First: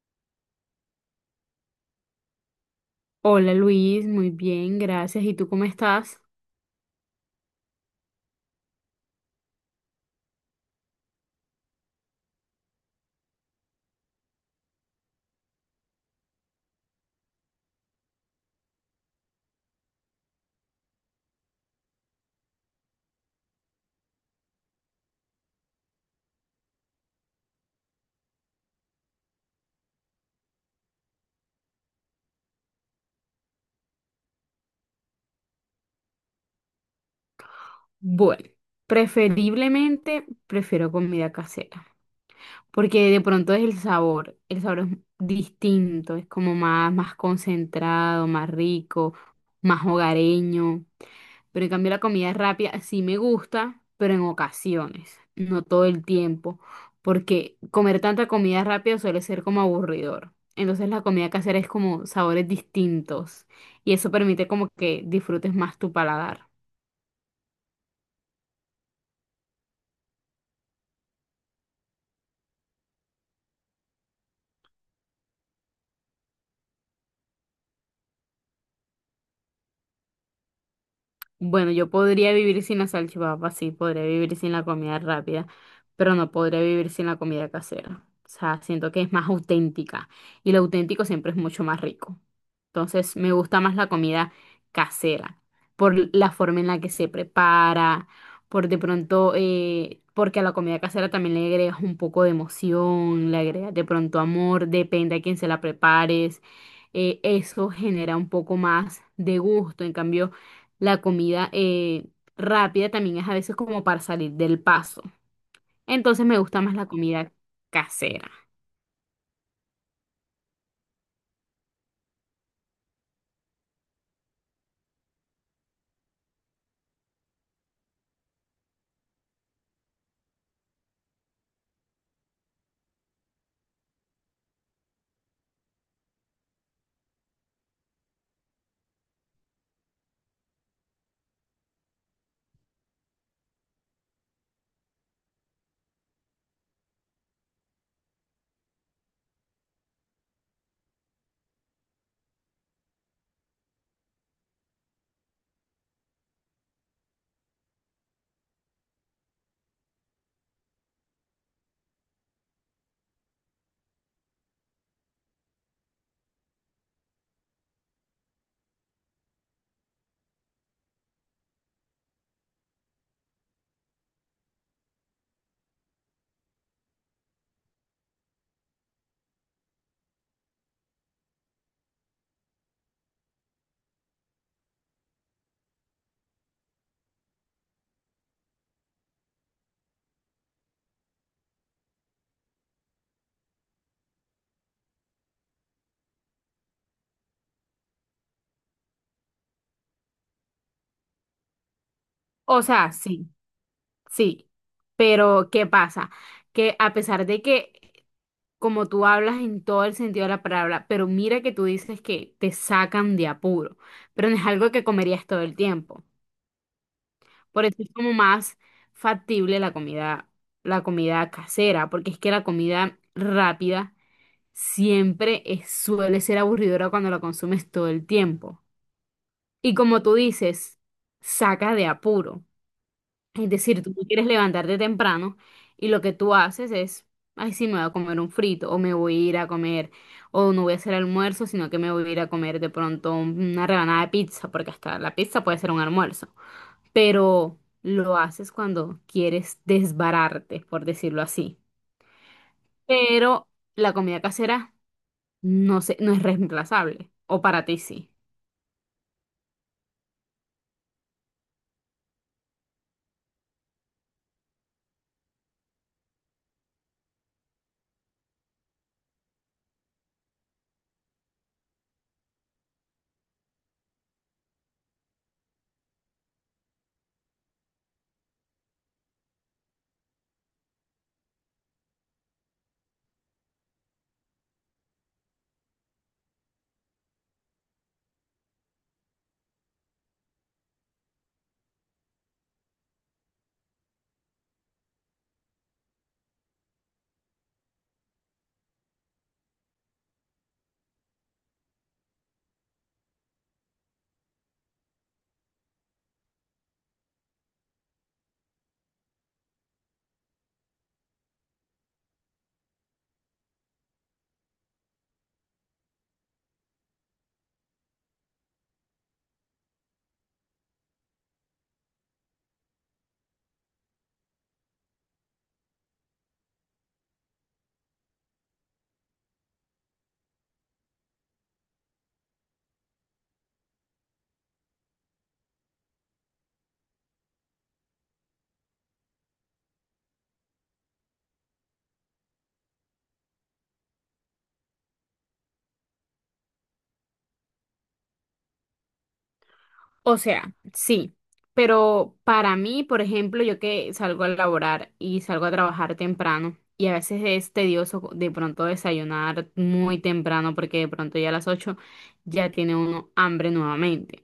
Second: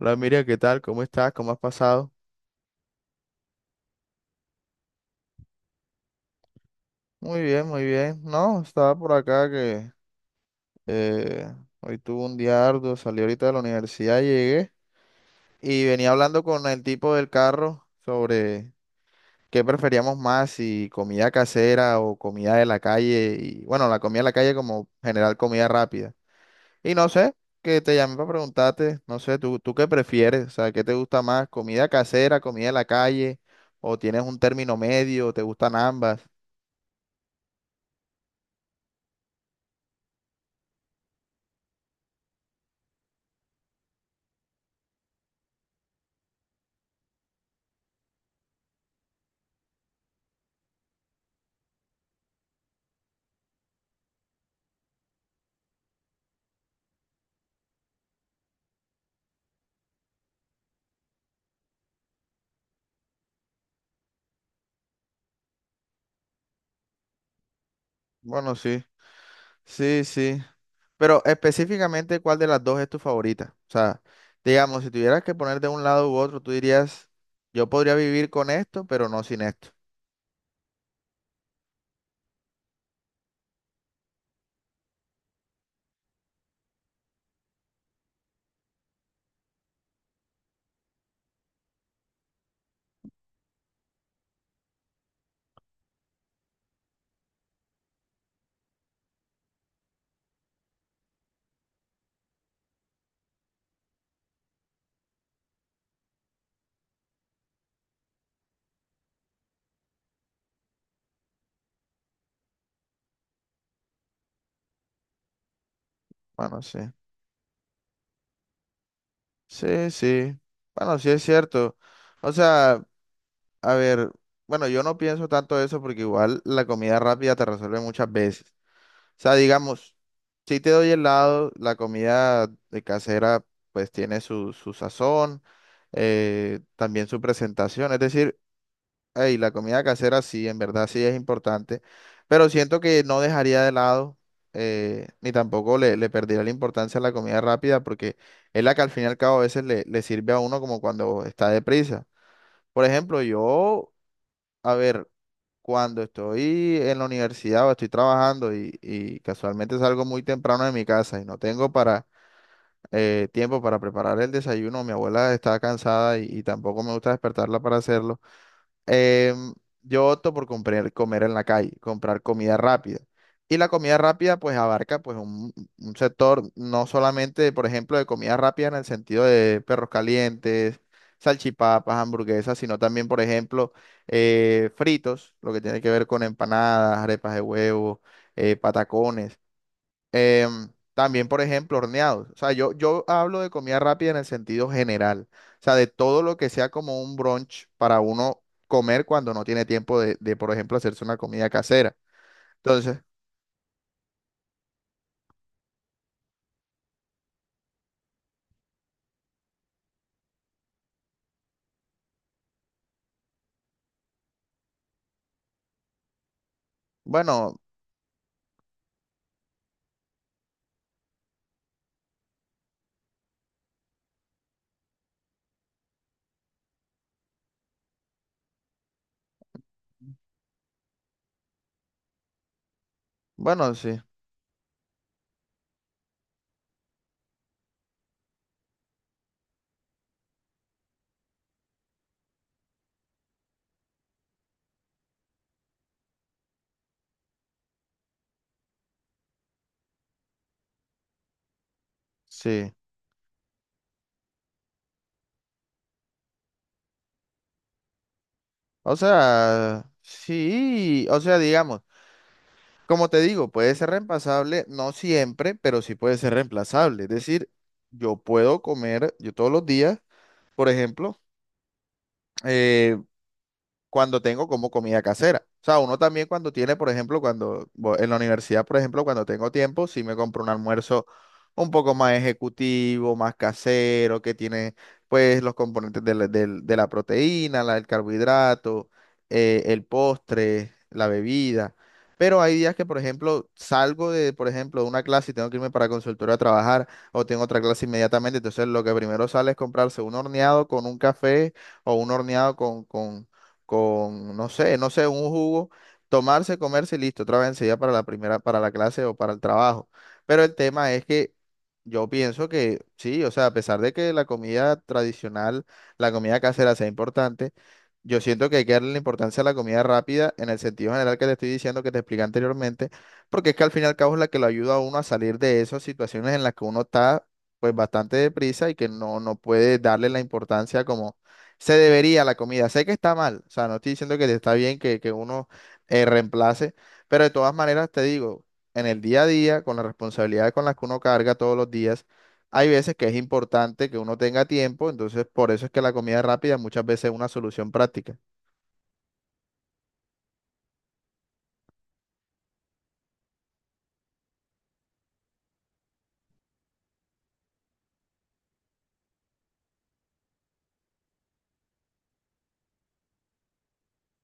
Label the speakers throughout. Speaker 1: Hola Miriam, ¿qué tal? ¿Cómo estás? ¿Cómo has pasado?
Speaker 2: Hola Luis, muy bien, gracias. ¿Y tú cómo estás?
Speaker 1: Muy bien, muy bien. No, estaba por acá que eh, hoy tuve un día arduo, salí ahorita de la universidad, llegué y venía hablando con el tipo del carro sobre qué preferíamos más, si comida casera o comida de la calle. Y bueno, la comida de la calle como general comida rápida. Y no sé, que te llamé para preguntarte, no sé, ¿tú qué prefieres? O sea, ¿qué te gusta más? ¿Comida casera, comida de la calle? ¿O tienes un término medio? ¿Te gustan ambas?
Speaker 2: Bueno, preferiblemente prefiero comida casera, porque de pronto es el sabor es distinto, es como más concentrado, más rico, más hogareño. Pero en cambio la comida rápida sí me gusta, pero en ocasiones, no todo el tiempo, porque comer tanta comida rápida suele ser como aburridor. Entonces la comida casera es como sabores distintos y eso permite como que disfrutes más tu paladar.
Speaker 1: Bueno, sí, sí, sí. Pero específicamente, ¿cuál de las dos es tu favorita? O sea, digamos, si tuvieras que poner de un lado u otro, tú dirías, yo podría vivir con esto, pero no sin esto.
Speaker 2: Bueno, yo podría vivir sin la salchipapa, sí, podría vivir sin la comida rápida, pero no podría vivir sin la comida casera. O sea, siento que es más auténtica y lo auténtico siempre es mucho más rico. Entonces, me gusta más la comida casera por la forma en la que se prepara, por de pronto, porque a la comida casera también le agregas un poco de emoción, le agregas de pronto amor, depende a quién se la prepares. Eso genera un poco más de gusto, en cambio. La comida rápida también es a veces como para salir del paso. Entonces me gusta
Speaker 1: Bueno,
Speaker 2: más
Speaker 1: sí.
Speaker 2: la comida casera.
Speaker 1: Sí, sí. Bueno, sí es cierto. O sea, a ver, bueno, yo no pienso tanto eso porque igual la comida rápida te resuelve muchas veces. O sea, digamos, si te doy helado, la comida de casera pues tiene su sazón, también su presentación. Es decir, ey, la comida casera sí, en verdad sí es importante, pero siento que no dejaría de lado, ni tampoco le perdería la importancia a la comida rápida, porque es la que al fin y al cabo a veces le sirve a uno como cuando está deprisa. Por ejemplo, yo, a ver, cuando estoy en la universidad o estoy trabajando y casualmente salgo muy temprano de mi casa y no tengo para tiempo para preparar el desayuno, mi abuela está cansada y tampoco me gusta despertarla para hacerlo. Em, yo opto por comprar, comer en la calle, comprar comida rápida. Y la comida rápida pues abarca pues un sector no solamente, por ejemplo, de comida rápida en el sentido de perros calientes, salchipapas, hamburguesas, sino también, por ejemplo, fritos, lo que tiene que ver con empanadas, arepas de huevo, patacones. También, por ejemplo, horneados. O sea, yo hablo de comida rápida en el sentido general. O sea, de todo lo que sea como un brunch para uno comer cuando no tiene tiempo por ejemplo, hacerse una comida casera.
Speaker 2: O sea,
Speaker 1: Entonces,
Speaker 2: sí, sí. Pero ¿qué pasa? Que a pesar de que como tú hablas en todo el sentido de la palabra, pero mira que tú dices que te sacan de apuro, pero no es algo que comerías todo el tiempo.
Speaker 1: bueno,
Speaker 2: Por eso es como más factible la comida casera, porque es que la comida rápida suele ser aburridora cuando la consumes todo el tiempo. Y como tú dices, saca de apuro. Es
Speaker 1: bueno,
Speaker 2: decir, tú
Speaker 1: sí,
Speaker 2: no quieres levantarte temprano y lo que tú haces es, ay, sí, me voy a comer un frito o me voy a ir a comer o no voy a hacer almuerzo, sino que me voy a ir a comer de pronto una rebanada de pizza, porque hasta la pizza puede ser un almuerzo. Pero lo haces cuando quieres desbararte, por decirlo así.
Speaker 1: sí.
Speaker 2: Pero la comida casera no sé, no es reemplazable. O para ti sí.
Speaker 1: O sea, sí, o sea, digamos, como te digo, puede ser reemplazable, no siempre, pero sí puede ser reemplazable. Es decir, yo puedo comer, yo todos los días, por ejemplo, eh, cuando tengo como comida casera. O sea, uno también cuando tiene, por ejemplo, en la universidad, por ejemplo, cuando tengo tiempo, sí me compro un almuerzo un poco más ejecutivo, más casero, que tiene pues los componentes de de la proteína, el carbohidrato, el postre, la bebida. Pero hay días que, por ejemplo, salgo de, por ejemplo, de una clase y tengo que irme para consultorio a trabajar o tengo otra clase inmediatamente. Entonces, lo que primero sale es comprarse un horneado con un café o un horneado no sé, no sé, un jugo, tomarse, comerse y listo, otra vez enseguida para la primera, para la clase o para el trabajo. Pero el tema es que yo pienso que sí, o sea, a pesar de que la comida tradicional, la comida casera sea importante, yo siento que hay que darle la importancia a la comida rápida en el sentido general que te estoy diciendo, que te expliqué anteriormente, porque es que al fin y al cabo es la que lo ayuda a uno a salir de esas situaciones en las que uno está pues bastante deprisa y que no puede darle la importancia como se debería la comida. Sé que está mal, o sea, no estoy diciendo que está bien que uno reemplace, pero de todas maneras te digo, en el día a día, con las responsabilidades con las que uno carga todos los días, hay veces que es importante que uno tenga tiempo, entonces por eso es que la comida rápida muchas veces es una solución práctica.
Speaker 2: O sea, sí. Pero para mí, por ejemplo, yo que salgo a laborar y salgo a trabajar temprano y a veces es tedioso de pronto desayunar muy temprano porque de pronto ya a las 8 ya tiene uno hambre nuevamente.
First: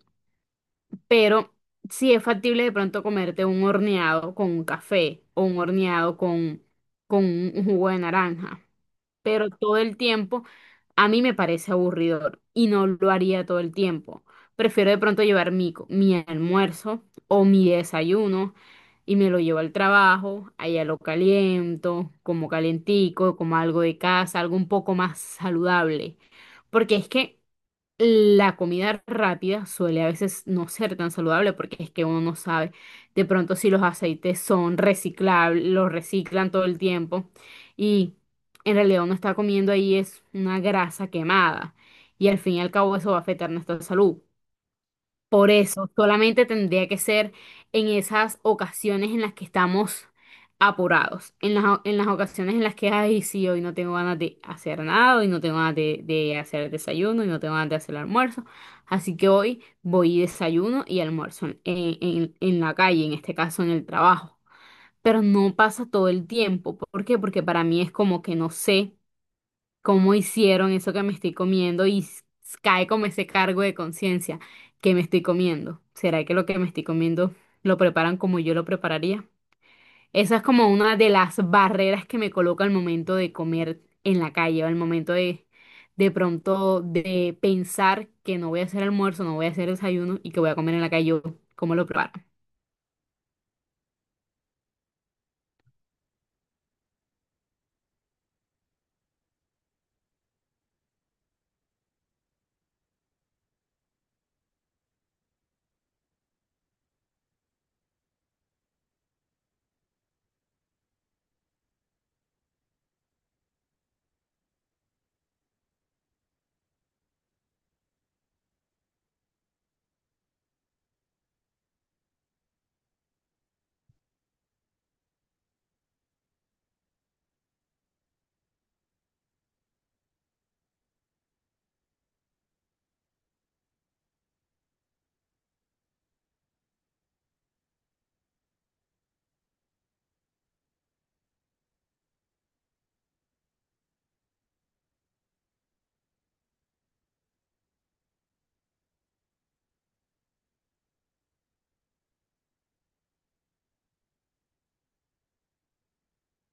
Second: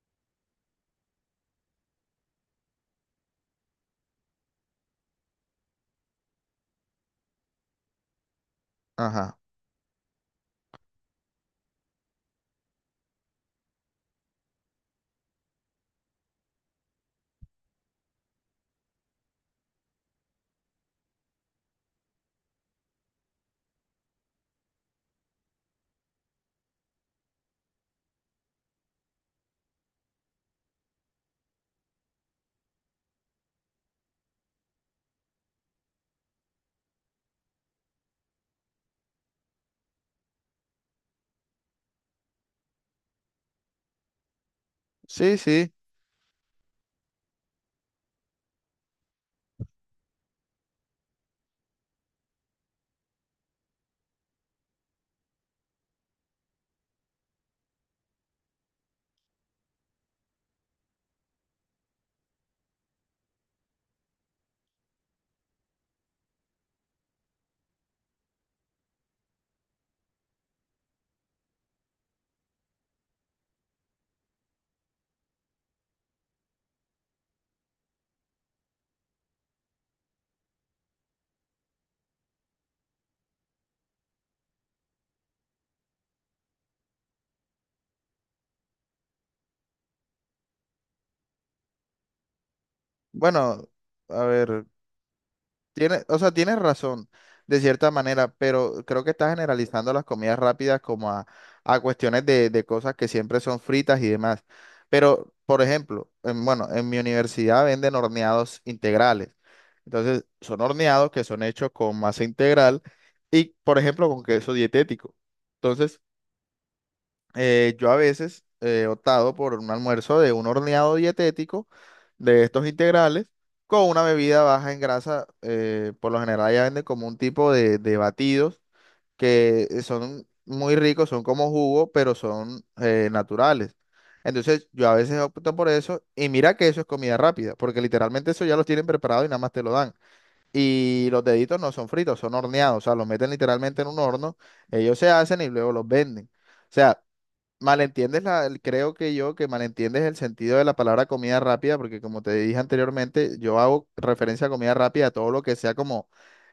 Speaker 2: Pero sí es factible de pronto comerte un horneado con un café o un horneado con un jugo de naranja.
Speaker 1: Ajá.
Speaker 2: Pero todo el tiempo a mí me parece aburridor y no lo haría todo el tiempo. Prefiero de pronto llevar mi almuerzo o mi desayuno y me lo llevo al trabajo, allá lo caliento, como calentico, como algo de casa, algo un poco más saludable. Porque es que la comida rápida suele a veces no ser tan saludable porque es que uno no sabe de pronto si los aceites son reciclables, los reciclan todo el tiempo y en realidad uno está comiendo ahí es una grasa quemada y al fin y al cabo eso va a afectar nuestra salud.
Speaker 1: Sí,
Speaker 2: Por
Speaker 1: sí.
Speaker 2: eso, solamente tendría que ser en esas ocasiones en las que estamos apurados, en las ocasiones en las que, ay, sí, hoy no tengo ganas de hacer nada, hoy no tengo ganas de hacer el desayuno, hoy no tengo ganas de hacer el almuerzo, así que hoy voy y desayuno y almuerzo en la calle, en este caso en el trabajo, pero no pasa todo el tiempo, ¿por qué? Porque para mí es como que no sé cómo hicieron eso que me estoy comiendo cae como ese cargo de conciencia que me estoy comiendo. ¿Será que lo que me estoy comiendo lo preparan como yo lo prepararía? Esa es como una de las barreras que me coloca al momento de comer en la calle o al momento de pronto de pensar que no voy a hacer almuerzo, no voy a hacer desayuno y que voy a comer en la calle, yo, ¿cómo lo preparo?
Speaker 1: Bueno, a ver. Tiene, o sea, tienes razón, de cierta manera, pero creo que estás generalizando las comidas rápidas a cuestiones de cosas que siempre son fritas y demás. Pero, por ejemplo, bueno, en mi universidad venden horneados integrales. Entonces, son horneados que son hechos con masa integral y, por ejemplo, con queso dietético. Entonces, yo a veces he optado por un almuerzo de un horneado dietético de estos integrales con una bebida baja en grasa. Por lo general ya venden como un tipo de batidos que son muy ricos, son como jugo, pero son naturales. Entonces yo a veces opto por eso y mira que eso es comida rápida, porque literalmente eso ya los tienen preparado y nada más te lo dan. Y los deditos no son fritos, son horneados, o sea, los meten literalmente en un horno, ellos se hacen y luego los venden. O sea, malentiendes creo que yo que malentiendes el sentido de la palabra comida rápida, porque como te dije anteriormente, yo hago referencia a comida rápida, a todo lo que sea como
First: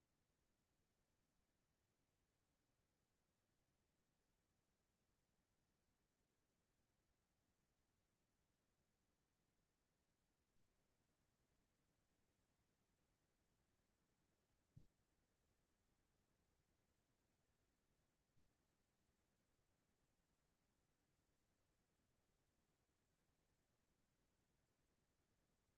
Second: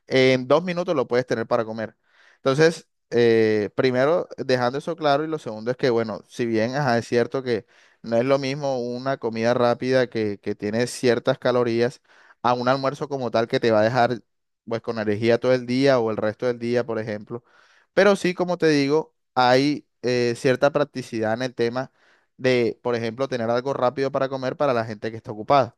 Speaker 1: en 2 minutos lo puedes tener para comer. Entonces, primero, dejando eso claro, y lo segundo es que, bueno, si bien ajá, es cierto que no es lo mismo una comida rápida que tiene ciertas calorías a un almuerzo como tal que te va a dejar pues con energía todo el día o el resto del día, por ejemplo. Pero sí, como te digo, hay cierta practicidad en el tema de, por ejemplo, tener algo rápido para comer para la gente que está ocupada.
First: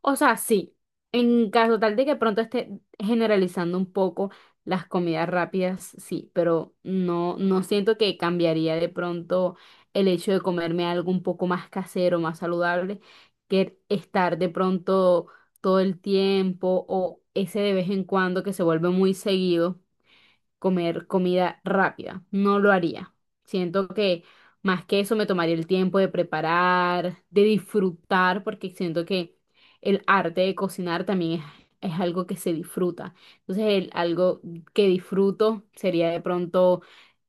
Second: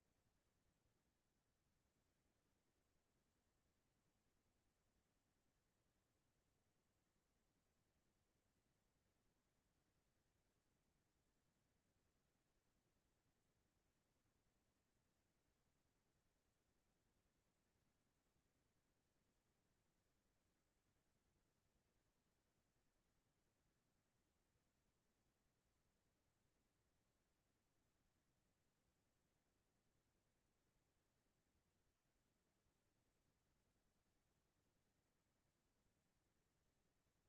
Speaker 2: O sea, sí, en caso tal de que pronto esté generalizando un poco las comidas rápidas, sí, pero no, no siento que cambiaría de pronto el hecho de comerme algo un poco más casero, más saludable, que estar de pronto todo el tiempo o ese de vez en cuando que se vuelve muy seguido comer comida rápida. No lo haría. Siento que más que eso me tomaría el tiempo de preparar, de disfrutar, porque siento que el arte de cocinar también es algo que se disfruta. Entonces, algo que disfruto sería de pronto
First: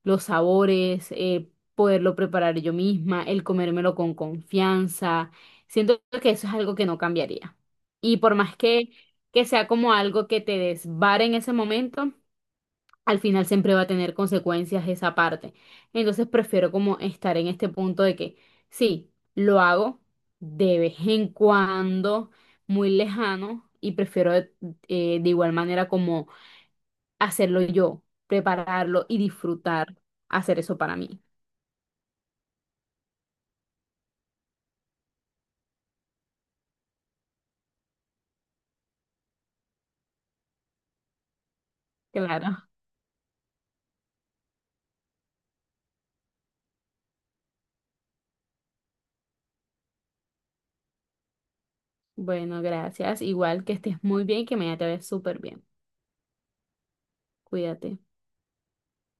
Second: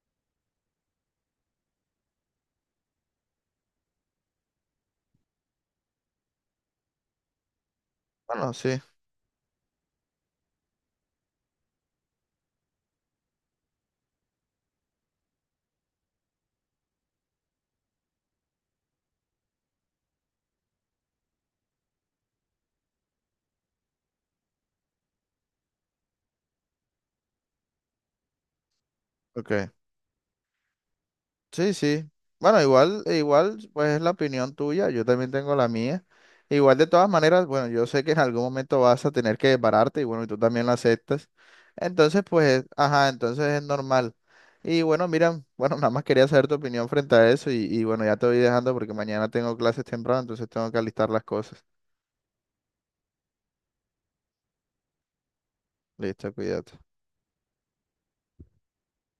Speaker 2: los sabores, poderlo preparar yo misma, el comérmelo con confianza. Siento que eso es algo que no cambiaría. Y por
Speaker 1: Bueno,
Speaker 2: más
Speaker 1: sí,
Speaker 2: que sea como algo que te desvare en ese momento, al final siempre va a tener consecuencias esa parte. Entonces prefiero como estar en este punto de que sí, lo hago de vez en cuando, muy lejano, y prefiero de igual manera como hacerlo yo, prepararlo y
Speaker 1: ok.
Speaker 2: disfrutar hacer eso para mí.
Speaker 1: Sí, sí. Bueno, igual, e igual, pues es la opinión tuya, yo también tengo la mía. Igual de todas maneras, bueno, yo sé que en algún momento vas a tener que desbararte y bueno, y tú también lo aceptas. Entonces, pues,
Speaker 2: Claro.
Speaker 1: ajá, entonces es normal. Y bueno, mira, bueno, nada más quería saber tu opinión frente a eso y bueno, ya te voy dejando porque mañana tengo clases temprano, entonces tengo que alistar las cosas.
Speaker 2: Bueno, gracias. Igual que estés muy bien y que mañana te vayas súper bien.
Speaker 1: Listo, cuídate.
Speaker 2: Cuídate.